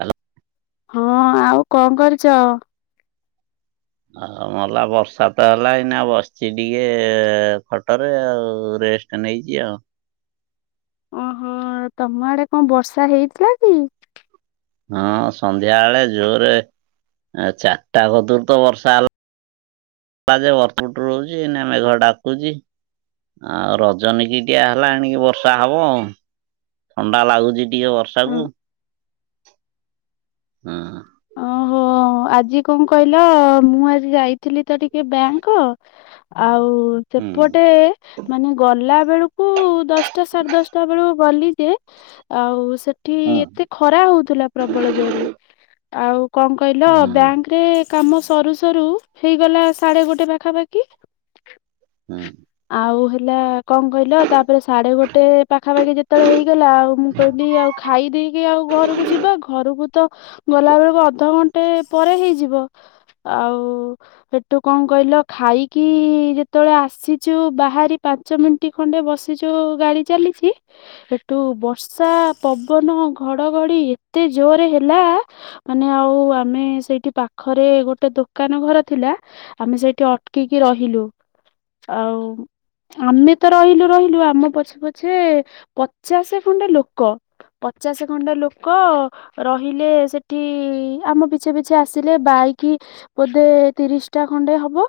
Hello. ହଁ ଆଉ କଣ କରୁଚ। ଆଉ ମଲା ବର୍ଷାତ ହେଲା ଏଇନାତ ବସିଛି ଟିକିଏ ଖଟରେ ଆଉ ରେଷ୍ଟ। ନେଇଚି ଆଉ। ଓହୋ ତମ ଆଡେ କଣ ବର୍ଷା ହେଇଥିଲାକି? ହଁ ସନ୍ଧ୍ୟାବେଳେ ଜୋରେ ଚାରିଟା କତୁରୁତ ବର୍ଷା ହେଲା। [unintelligible] ଆଉ ରଜନୀ କି ଟିଆ ହେଲା ଆଣିକି ବର୍ଷା ହବ ଆଉ ଥଣ୍ଡା ଲାଗୁଚି। ଟିକେ ବର୍ଷାକୁ ହଁ। ଓହୋ ଆଜି କଣ କହିଲ ମୁଁ ଆଜି ଯାଇଥିଲି ତ ଟିକେ ବ୍ୟାଙ୍କ୍ ଆଉ ହୁଁ ସେପଟେ ମାନେ ଗଲା ବେଳକୁ ଦଶଟା ସାଢେ ଦଶଟା ବେଳକୁ ଗଲି ଯେ ଆଉ ସେଠି ହୁଁ ଏତେ ଖରା ହଉଥିଲା ପ୍ରବଳ ଜୋରରେ। ଆଉ କଣ କହିଲ ହୁଁ ବ୍ୟାଙ୍କ୍ କାମ ସରୁ ସରୁ ହେଇଗଲା ସାଢେ ଗୋଟେ ପାଖାପାଖି ହୁଁ ଆଉ ହେଲା କଣ କହିଲ ତାପରେ ସାଢେ ଗୋଟେ ପାଖାପାଖି ଯେତେବେଳେ ହେଇଗଲା ଆଉ ମୁଁ କହିଲି ଆଉ ଖାଇ ଦେଇେକି ଆଉ ଘରୁକୁ ଯିବା ଘରୁକୁ ତ ଗଲା ବେଳକୁ ଅଧ ଘଣ୍ଟେ ପରେ ହେଇଯିବ ଆଉ ହେଟୁ କଣ କହିଲ ଖାଇକି ଯେତେବେଳେ ଆସିଚୁ ବାହାରି ପା ପାଞ୍ଚ ମିନିଟ୍ ଖଣ୍ଡେ ବସିଚୁ ଗାଡି ଚାଲିଚି ସେଠୁ ବର୍ଷା ପବନ ଘଡଘଡ଼ି ଏତେ ଜୋର ହେଲା ମାନେ ଆଉ ଆମେ ସେଇଠି ପାଖରେ ଗୋଟେ ଦୋକାନ ଘର ଥିଲା। ଆମେ ସେଇଠି ଅଟକିକି ରହିଲୁ ଆଉ ଆମେ ତ ରହିଲୁ ରହିଲୁ ଆମ ପଛେ ପଛେ ପଚାଶେ ଖଣ୍ଡେ ଲୋକ ପଚାଶେ ଖଣ୍ଡ ଲୋକ ରହିଲେ ସେ ଟି ଆମ ପିଛେ ପିଛେ ଆସିଲେ ବାଇକି ବୋଧେ ତିରିଶି ଟା ଖଣ୍ଡେ ହବ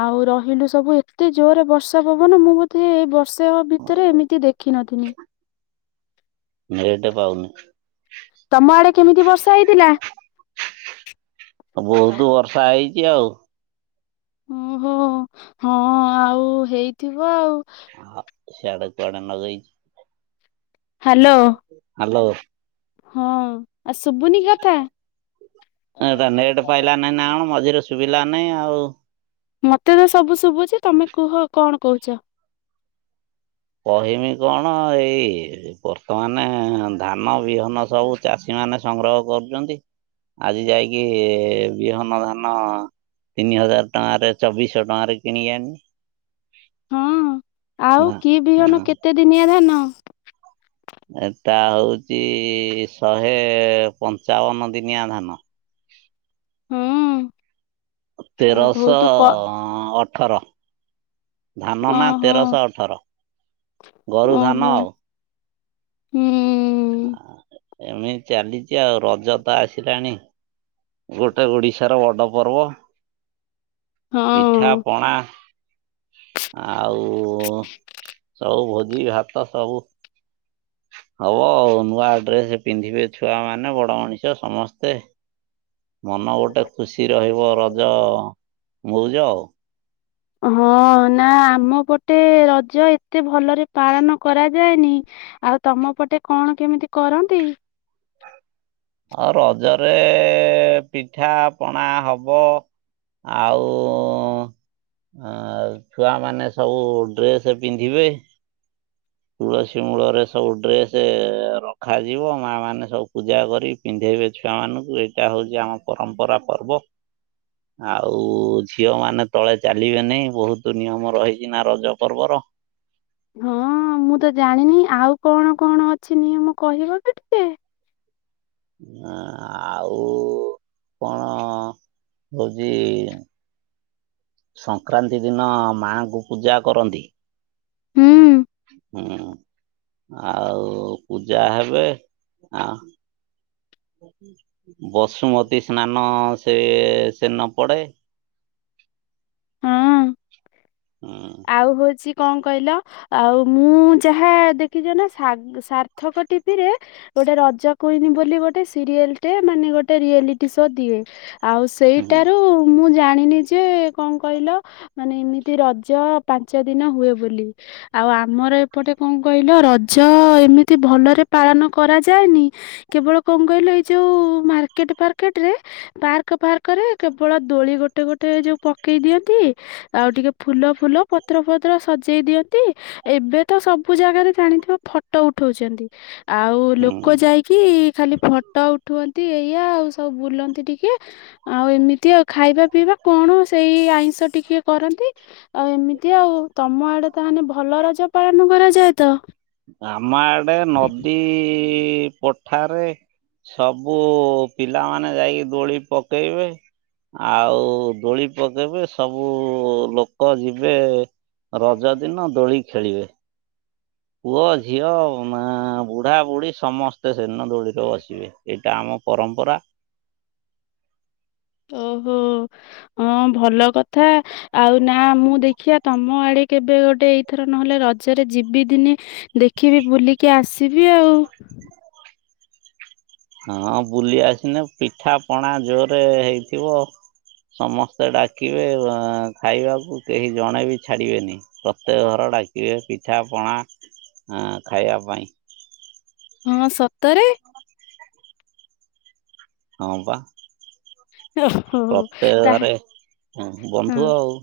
ଆଉ ରହିଲୁ ସବୁ ଏତେ ଜୋରରେ ବର୍ଷା ପବନ ମୁଁ ବୋତେ ଏଇ ବର୍ଷା ଭିତରେ ଏମିତି ଦେଖିନଥିନି। ନେଟ୍ ପାଉନି। ତମ ଆଡେ କେମିତି ବର୍ଷା ହେଇଥିଲା। ବହୁତୁ ବର୍ଷା ହେଇଚି ଆଉ। ଓହୋ ହଁ ଆଉ ହେଇଥିବ ଆଉ। ସିଆଡେ କୁଆଡେ ଲଗେଇଚି ହ୍ୟାଲୋ ହାଲୋ ହଁ ଆଉ ଶୁବୁନି କଥା। ଏଟା ନେଟ୍ ପାଇଲା ନାଇଁ ନାଁ କଣ ମଝିରେ ସୁବିଲା ନାହିଁ ଆଉ। ମତେ ତ ସବୁ ଶୁଭୁଚି ତମେ କୁହ କଣ କହୁଚ। କହିମି କଣ ଏଇ ବର୍ତ୍ତମାନ ଧାନ ବିହନ ସବୁ ଚାଷୀ ମାନେ ସଂଗ୍ରହ କରୁଚନ୍ତି ଆଜି ଯାଇକି ବିହନ ଧାନ ତିନି ହଜାର ଟଙ୍କାରେ ଚବିଶହ ଟଙ୍କାରେ କିଣିକି ଆଣିଲି। ହଁ ଆଉ କି ବିହନ କେତେ ଦିନିଆ ଧାନ। ଏଟା ହଉଚି ଶହେ ପଞ୍ଚାବନ ଦିନିଆ ଧାନ। ହୁଁ ଆ ବହୁତ କ ତେରଶହ ଅଠର। ଧାନ ନାଁ ଓହୋ ତେରଶହ ଅଠର ଗୋରୁ ଧାନ ଓହୋ ଆଉ। ହୁଁ। ଏମିତି ଚାଲିଚି ଆଉ ରଜ ତ ଆସିଲାଣି। ଗୋଟେ ଓଡିଶାର ବଡ ପର୍ବ। ହଁ ପିଠାପଣା ଆଉ ସବୁ ଭୋଜି ଭାତ ସବୁ ହବ ନୂଆ ଡ୍ରେସ୍ ପିନ୍ଧିବେ ଛୁଆ ମାନେ ବଡ ମଣିଷ ସମସ୍ତେ। ମନ ଗୋଟେ ଖୁସି ରହିବ ରଜ ମଉଜ ଆଉ। ହଁ ନାଁ ଆମ ପଟେ ରଜ ଏତେ ଭଲରେ ପାଳନ କରାଯାଏନି। ଆଉ ତମ ପଟେ କଣ କେମିତି କରନ୍ତି? ଆଉ ରଜରେ ପିଠା ପଣା ହବ। ଆଉ ଆ ଛୁଆମାନେ ସବୁ ଡ୍ରେସ ପିନ୍ଧିବେ। ତୁଳସୀ ମୂଳରେ ସବୁ ଡ୍ରେସ ରଖାଯିବ ମା ମାନେ ସବୁ ପୂଜା କରି ପିନ୍ଧେଇବେ ଛୁଆ ମାନଙ୍କୁ। ଏଇଟା ହଉଛି ଆମ ପରମ୍ପରା ପର୍ବ। ଆଉ ଝିଅ ମାନେ ତଳେ ଚାଲିବେନି। ବହୁତ ନିୟମ ରହିଛି ନା ରଜ ପର୍ବର। ହଁ ମୁଁ ତ ଜାଣିନି ଆଉ କଣ କଣ ଅଛି ନିୟମ କହିବ କି ଟିକେ? ହଁ ଆଉ କଣ? ହଉଛି ସଂକ୍ରାନ୍ତି ଦିନ ମାଙ୍କୁ ପୂଜା କରନ୍ତି। ହୁଁ। ହୁଁ ଆଉ ପୂଜା ହେବେ ଆ [inaudible] ବସୁମତୀ ସ୍ନାନ ସେ ସେ ନ ପଡ଼େ। ହଁ। ହୁଁ। ଆଉ ହଉଛି କଣ କହିଲ? ଆଉ ମୁଁ ଯାହା ଦେଖିଛ ନା ସାର୍ଥକ ଟିଭିିରେ ଗୋଟେ ରଜ କୁଇନି ବୋଲି ଗୋଟେ ସିରିଏଲ ଟେ ମାନେ ଗୋଟେ ରିଆଲିଟି ସୋ ଦିଏ। ଆଉ ସ ହୁଁ ସେଇଟାରୁ ମୁଁ ଜାଣିନି ଯେ କଣ କହିଲ ମାନେ ଏମିତି ର ରଜ ପାଞ୍ଚ ଦିନ ହୁଏ ବୋଲି। ଆଉ ଆମର ଏପଟେ କଣ କହିଲ ରଜ ଏମିତି ଭଲରେ ପାଳନ କରାଯାଏନି। କେବଳ କଣ କହିଲ ଏଇ ଯୋଉ ମାର୍କେଟ ଫାର୍କେଟ ରେ ପାର୍କ ଫାର୍କ ରେ କେବଳ ଦୋଳି ଗୋଟେ ଗୋଟେ ଯୋଉ ପକେଇ ଦିଅନ୍ତି। ଆଉ ଟିକେ ଫୁଲ ଫୁଲ ପତ୍ର ଫତ୍ର ସଜେଇ ଦିଅନ୍ତି। ଏବେ ତ ସବୁ ଜାଗାରେ ଜାଣିଥିବ ଫଟୋ ଉଠଉଛନ୍ତି। ଆଉ ଲୋକ ହୁଁ ଯାଇକି କି ଖାଲି ଫଟୋ ଉଠନ୍ତି ଏଇଆ ଆଉ ସବୁ ବୁଲନ୍ତି ଟିକେ। ଆଉ ଏମିତି ଆଉ ଖାଇବା ପିଇବା କଣ ସେଇ ଆଇଁଷ ଟିକେ କରନ୍ତି। ଆଉ ଏମିତି ଆଉ ତମ ଆଡ଼େ ତାହାନେ ଭଲ ରଜ ପାଳନ କରାଯାଏ ତ। ଆମ ଆଡ଼େ ନଦୀ ପ ଠାରେ ସବୁ ପିଲାମାନେ ଯାଇକି ଦୋଳି ପକେଇବେ। ଆଉ ଦୋଳି ପକେଇବେ ସବୁ ଲୋକ ଯିବେ। ରଜ ଦିନ ଦୋଳି ଖେଳିବେ। ପୁଅ, ଝିଅ, ମା, ବୁଢ଼ା, ବୁଢ଼ୀ ସମସ୍ତେ ସେଦିନ ଦୋଳିରେ ବସିବେ। ଏଇଟା ଆମ ପରମ୍ପରା। ଓହୋ [inaudible] ହଁ ଭଲ କଥା। ଆଉ ନା ମୁଁ ଦେଖିବା ତମ ଆଡ଼େ କେବେ ଗୋଟେ ଏଇଥର ନହେଲେ ରଜରେ ଯିବି ଦିନେ ଦେଖିବି ବୁଲିକି ଆସିବି ଆଉ। ହଁ ବୁଲି ଆସିନା ପିଠା ପଣା ଜୋରେ ହେଇଥିବ। ସମସ୍ତେ ଡାକିବେ ଖାଇବାକୁ କେହି ଜଣେ ବି ଛାଡ଼ିବେନି। ପ୍ରତ୍ୟେକ ଘର ଡାକିବେ ପିଠା ପଣା ଖାଇବା ପାଇଁ। ହଁ ସତରେ! ହଁ ପା। [inaudible] ପ୍ରତ୍ୟେକ ତାହା ଘରେ ହଁ ବନ୍ଧୁ ଆଉ।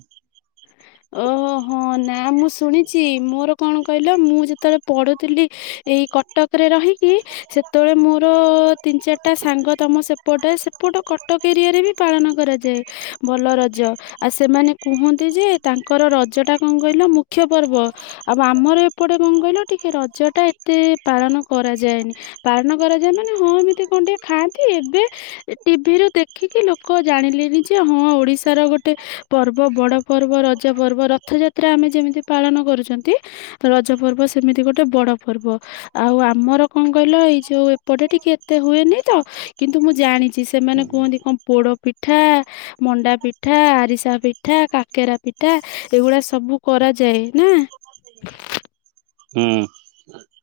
ଓହୋ ନା ମୁଁ ଶୁଣିଛି ମୋର କଣ କହିଲ, ମୁଁ ଯେତେବେଳେ ପଢୁଥିଲି ଏଇ କଟକରେ ରହିକି ସେତେବେଳେ ମୋର ତିନି ଚାରିଟା ସାଙ୍ଗ ତମ ସେପଟେ ସେପଟ କଟକ ଏରିଆରେ ବି ପାଳନ କରାଯାଏ ଭଲ ରଜ। ଆ ସେମାନେ କୁହନ୍ତି ଯେ ତାଙ୍କର ରଜଟା କଣ କହିଲ ମୁଖ୍ୟ ପର୍ବ। ଆଉ ଆମର ଏପଟେ କଣ କହିଲ ଟିକେ ରଜଟା ଏତେ ପାଳନ କରାଯାଏନି। ପାଳନ କରାଯାଏ ମାନେ ହଁ ଏମିତି କଣ ଟିକେ ଖାଆନ୍ତି ଏବେ ଟିଭିରୁ ଦେଖିକି ଲୋକ ଜାଣିଲେନି ଯେ ହଁ ଓଡି଼ଶାର ଗୋଟେ ପର୍ବ ବଡ଼ ପର୍ବ ରଜ ପର୍ବ ରଥଯାତ୍ରା ଆମେ ଯେମିତି ପାଳନ କରୁଛନ୍ତି। ରଜ ପର୍ବ ସେମିତି ଗୋଟେ ବଡ଼ ପର୍ବ। ଆଉ ଆମର କଣ କଇଲ ଏଇ ଯୋଉ ଏପଟେ ଟିକେ ଏତେ ହୁଏନି ତ କିନ୍ତୁ ମୁଁ ଜାଣିଚି ସେମାନେ କୁଅନ୍ତି କଣ ପୋଡ଼ ପିଠା ମଣ୍ଡା ପିଠା, ଆରିସା ପିଠା, କା କେରା ପିଠା ଏଗୁଡ଼ା ସବୁ କରାଯାଏ ନା। ହୁଁ।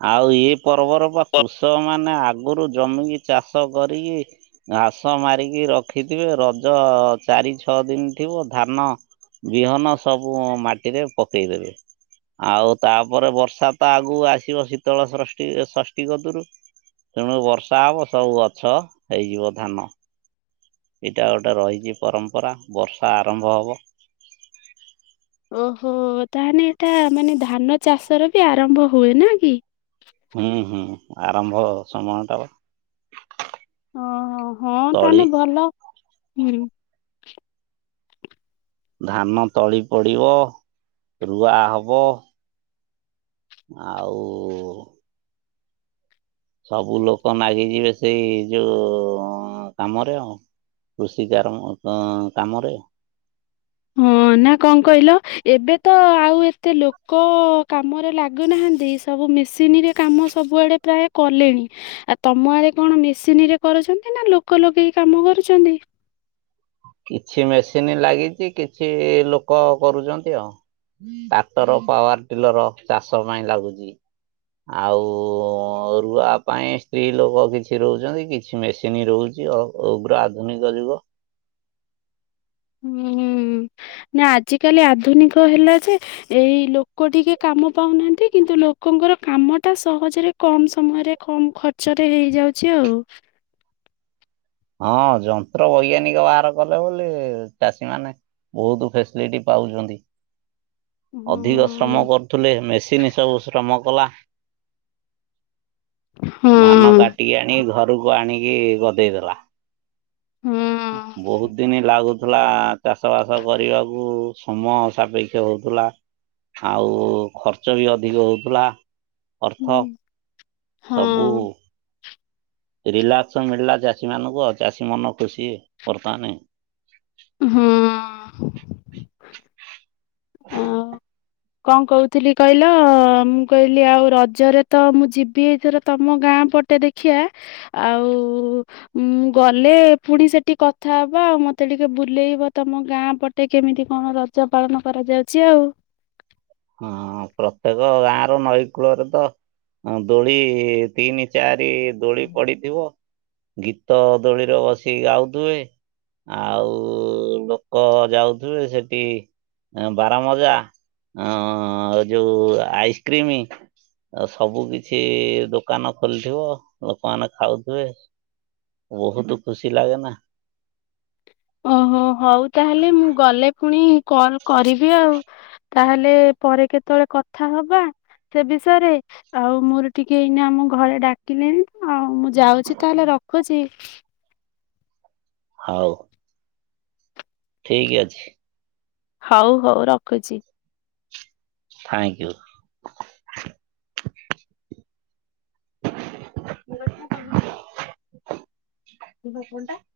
ଆଉ ଇଏ ପର୍ବର ପା କୃଷକ ମାନେ ଆଗରୁ ଜମିକି ଚାଷ କରିକି ଘାସ ମାରିକି ରଖିଥିବେ ରଜ ଚାରି ଛ ଦିନ ଥିବ ଧାନ ବିହନ ସବୁ ମାଟିରେ ପକେଇଦେବେ। ଆଉ ତାପରେ ବର୍ଷା ତା ଆଗକୁ ଆସିବ ଶୀତଳ ଶ୍ରଷ୍ଠୀ ଷଷ୍ଠୀ କଦରୁ ତେଣୁ ବର୍ଷା ହବ ସବୁ ଗଛ ହେଇଯିବ ଧାନ। ଏଇଟା ଗୋଟେ ରହିଚି ପରମ୍ପରା ବର୍ଷା ଆରମ୍ବ ହବ। ଓହୋ ତାହେନେ ଏଟା ମାନେ ଧାନ ଚାଷର ବି ଆରମ୍ଭ ହୁଏ ନା କି? ହୁଁ ହୁଁ ଆରମ୍ଭ ସମୟ ଟା ବା। ଓହୋ ହଁ ତଳି ତାନେ ଭଲ ହୁଁ। ଧାନ ତଳି ପଡ଼ିବ, ରୁଆ ହବ। ଆଉ ସବୁ ଲୋକ ନାଗିଯିବେ ସେଇ ଯୋଉ କାମରେ ଆଉ କୃଷି କାର୍ମ ଅ କାମରେ। ହଁ ନାଁ କଣ କଇଲ ଏବେ ତ ଆଉ ଏତେ ଲୋକ କାମରେ ଲାଗୁନାହାନ୍ତି। ସବୁ ମିସିନିରେ କାମ ସବୁଆଡ଼େ ପ୍ରାୟ କଲେଣି। ଆ ତମ ଆଡ଼େ କଣ ମେସିନିରେ କରୁଛନ୍ତି ନା ଲୋକ ଲଗେଇ କାମ କରୁଛନ୍ତି। କିଛି ମେସିନି ଲାଗିଚି କିଛି ଲୋକ କରୁଚନ୍ତି ଆଉ। ଟ୍ରାକ୍ଟର, ପାୱାର ଟ୍ରିଲୋର ଚାଷ ପାଇଁ ଲାଗୁଚି। ଆଉ ରୁଆ ପାଇଁ ସ୍ତ୍ରୀ ଲୋକ କିଛି ରୋଉଚନ୍ତି କିଛି ମେସିନି ରୋଉଚି ଆଉ। ଉଗ୍ର ଆଧୁନିକ ଯୁଗ। ହୁଁ ନାଁ ଆଜିକାଲି ଆଧୁନିକ ହେଲା ଯେ ଏଇ ଲୋକ ଟିକେ କାମ ପାଉନାହାନ୍ତି କିନ୍ତୁ ଲୋକଙ୍କର କାମଟା ସହଜରେ କମ୍ ସମୟରେ କମ୍ ଖର୍ଚ୍ଚରେ ହେଇଯାଉଚି ଆଉ। ହଁ ଯନ୍ତ୍ର ବୈଜ୍ଞାନିକ ବାହାର କଲେ ବୋଲି ଚାଷୀ ମାନେ ବୋହୁତ ଫେସ୍ଲେଟି ପାଉଛନ୍ତି। ହଁ ଅଧିକ ଶ୍ରମ କରୁଥିଲେ ମେସିନ୍ ସବୁ ଶ୍ରମ କଲା। ଧାନ ହଁ କାଟିକି ଆଣି ଘରକୁ ଆଣିକି ଗଦେଇଦେଲା। ବହୁତ୍ ଦିନି ଲାଗୁଥିଲା ଚାଷ ବାସ କରିବାକୁ। ସମୟ ସାପେକ୍ଷ ହଉଥିଲା ଆଉ ଖର୍ଚ୍ଚ ବି ଅଧିକ ହଉଥିଲା। ହଁ ଅର୍ଥ ସବୁ ହଁ। ରିଲାକ୍ସ ମିଳିଲା ଚାଷୀ ମାନଙ୍କୁ ଆଉ ଚାଷୀ ମନ ଖୁସି ବର୍ତ୍ତମାନେ। ହୁଁ। [inaudible] କଁ କଉଥିଲି କଇଲ ମୁଁ କଇଲି ଆଉ ରଜରେ ତ ମୁଁ ଜିବି ଏଥର ତମ ଗାଁ ପଟେ ଦେଖ୍ ଖିଆ ଆଉ ଉଁ ଗଲେ ପୁଣି ସେଠି କଥାହବା ଆଉ ମତେ ଟିକେ ବୁଲେଇବ ତମ ଗାଁ ପଟ୍ ଟେ କେମିତି କଣ ରଜ ପାଳନ କରାଯାଉଚି ଆଉ। ଅଁ ପ୍ରତେକ ଗାଁର ନଈ କୂଳରେ ତ ଅଁ ଦୋଳି ତିନି ଚାରି ଦୋଳି ପଡ଼ିଥିବ। ଗୀତ ଦୋଳିରେ ବସିକି ଗାଉଥୁବେ। ଆଉ ଲୋକ ଯାଉଥିବେ ସେଟି ଏଁ ବାରାମଜା ଅଁ ଏ ଯୋଉ ଆଇସ୍କ୍ରିମ ଆ ସବୁ କିଛି ଦୋକାନ ଖୋଲିଥିବ ଲୋକମାନେ ଖାଉଥିବେ। ବହୁତ ଖୁସି ଲାଗେ ନା। ଓହୋ ହଉ ତାହେଲେ ମୁଁ ଗଲେ ପୁଣି କଲ କରିବି ଆଉ। ତାହେଲେ ପରେ କେତେବେଳେ କଥା ହବା ସେ ବିଷୟରେ। ଆଉ ମୋର ଟିକେ ଏଇନା ଆମ ଘରେ ଡାକିଲେଣି ଆଉ ମୁଁ ଯାଉଛି ତାହେଲେ ରଖୁଛି। ହଉ। ଠିକ୍ ଅଛି। ହଉ ହଉ ରଖୁଛି। Thank you. SUM [inaudible] Diba କୁହଟା [inaudible]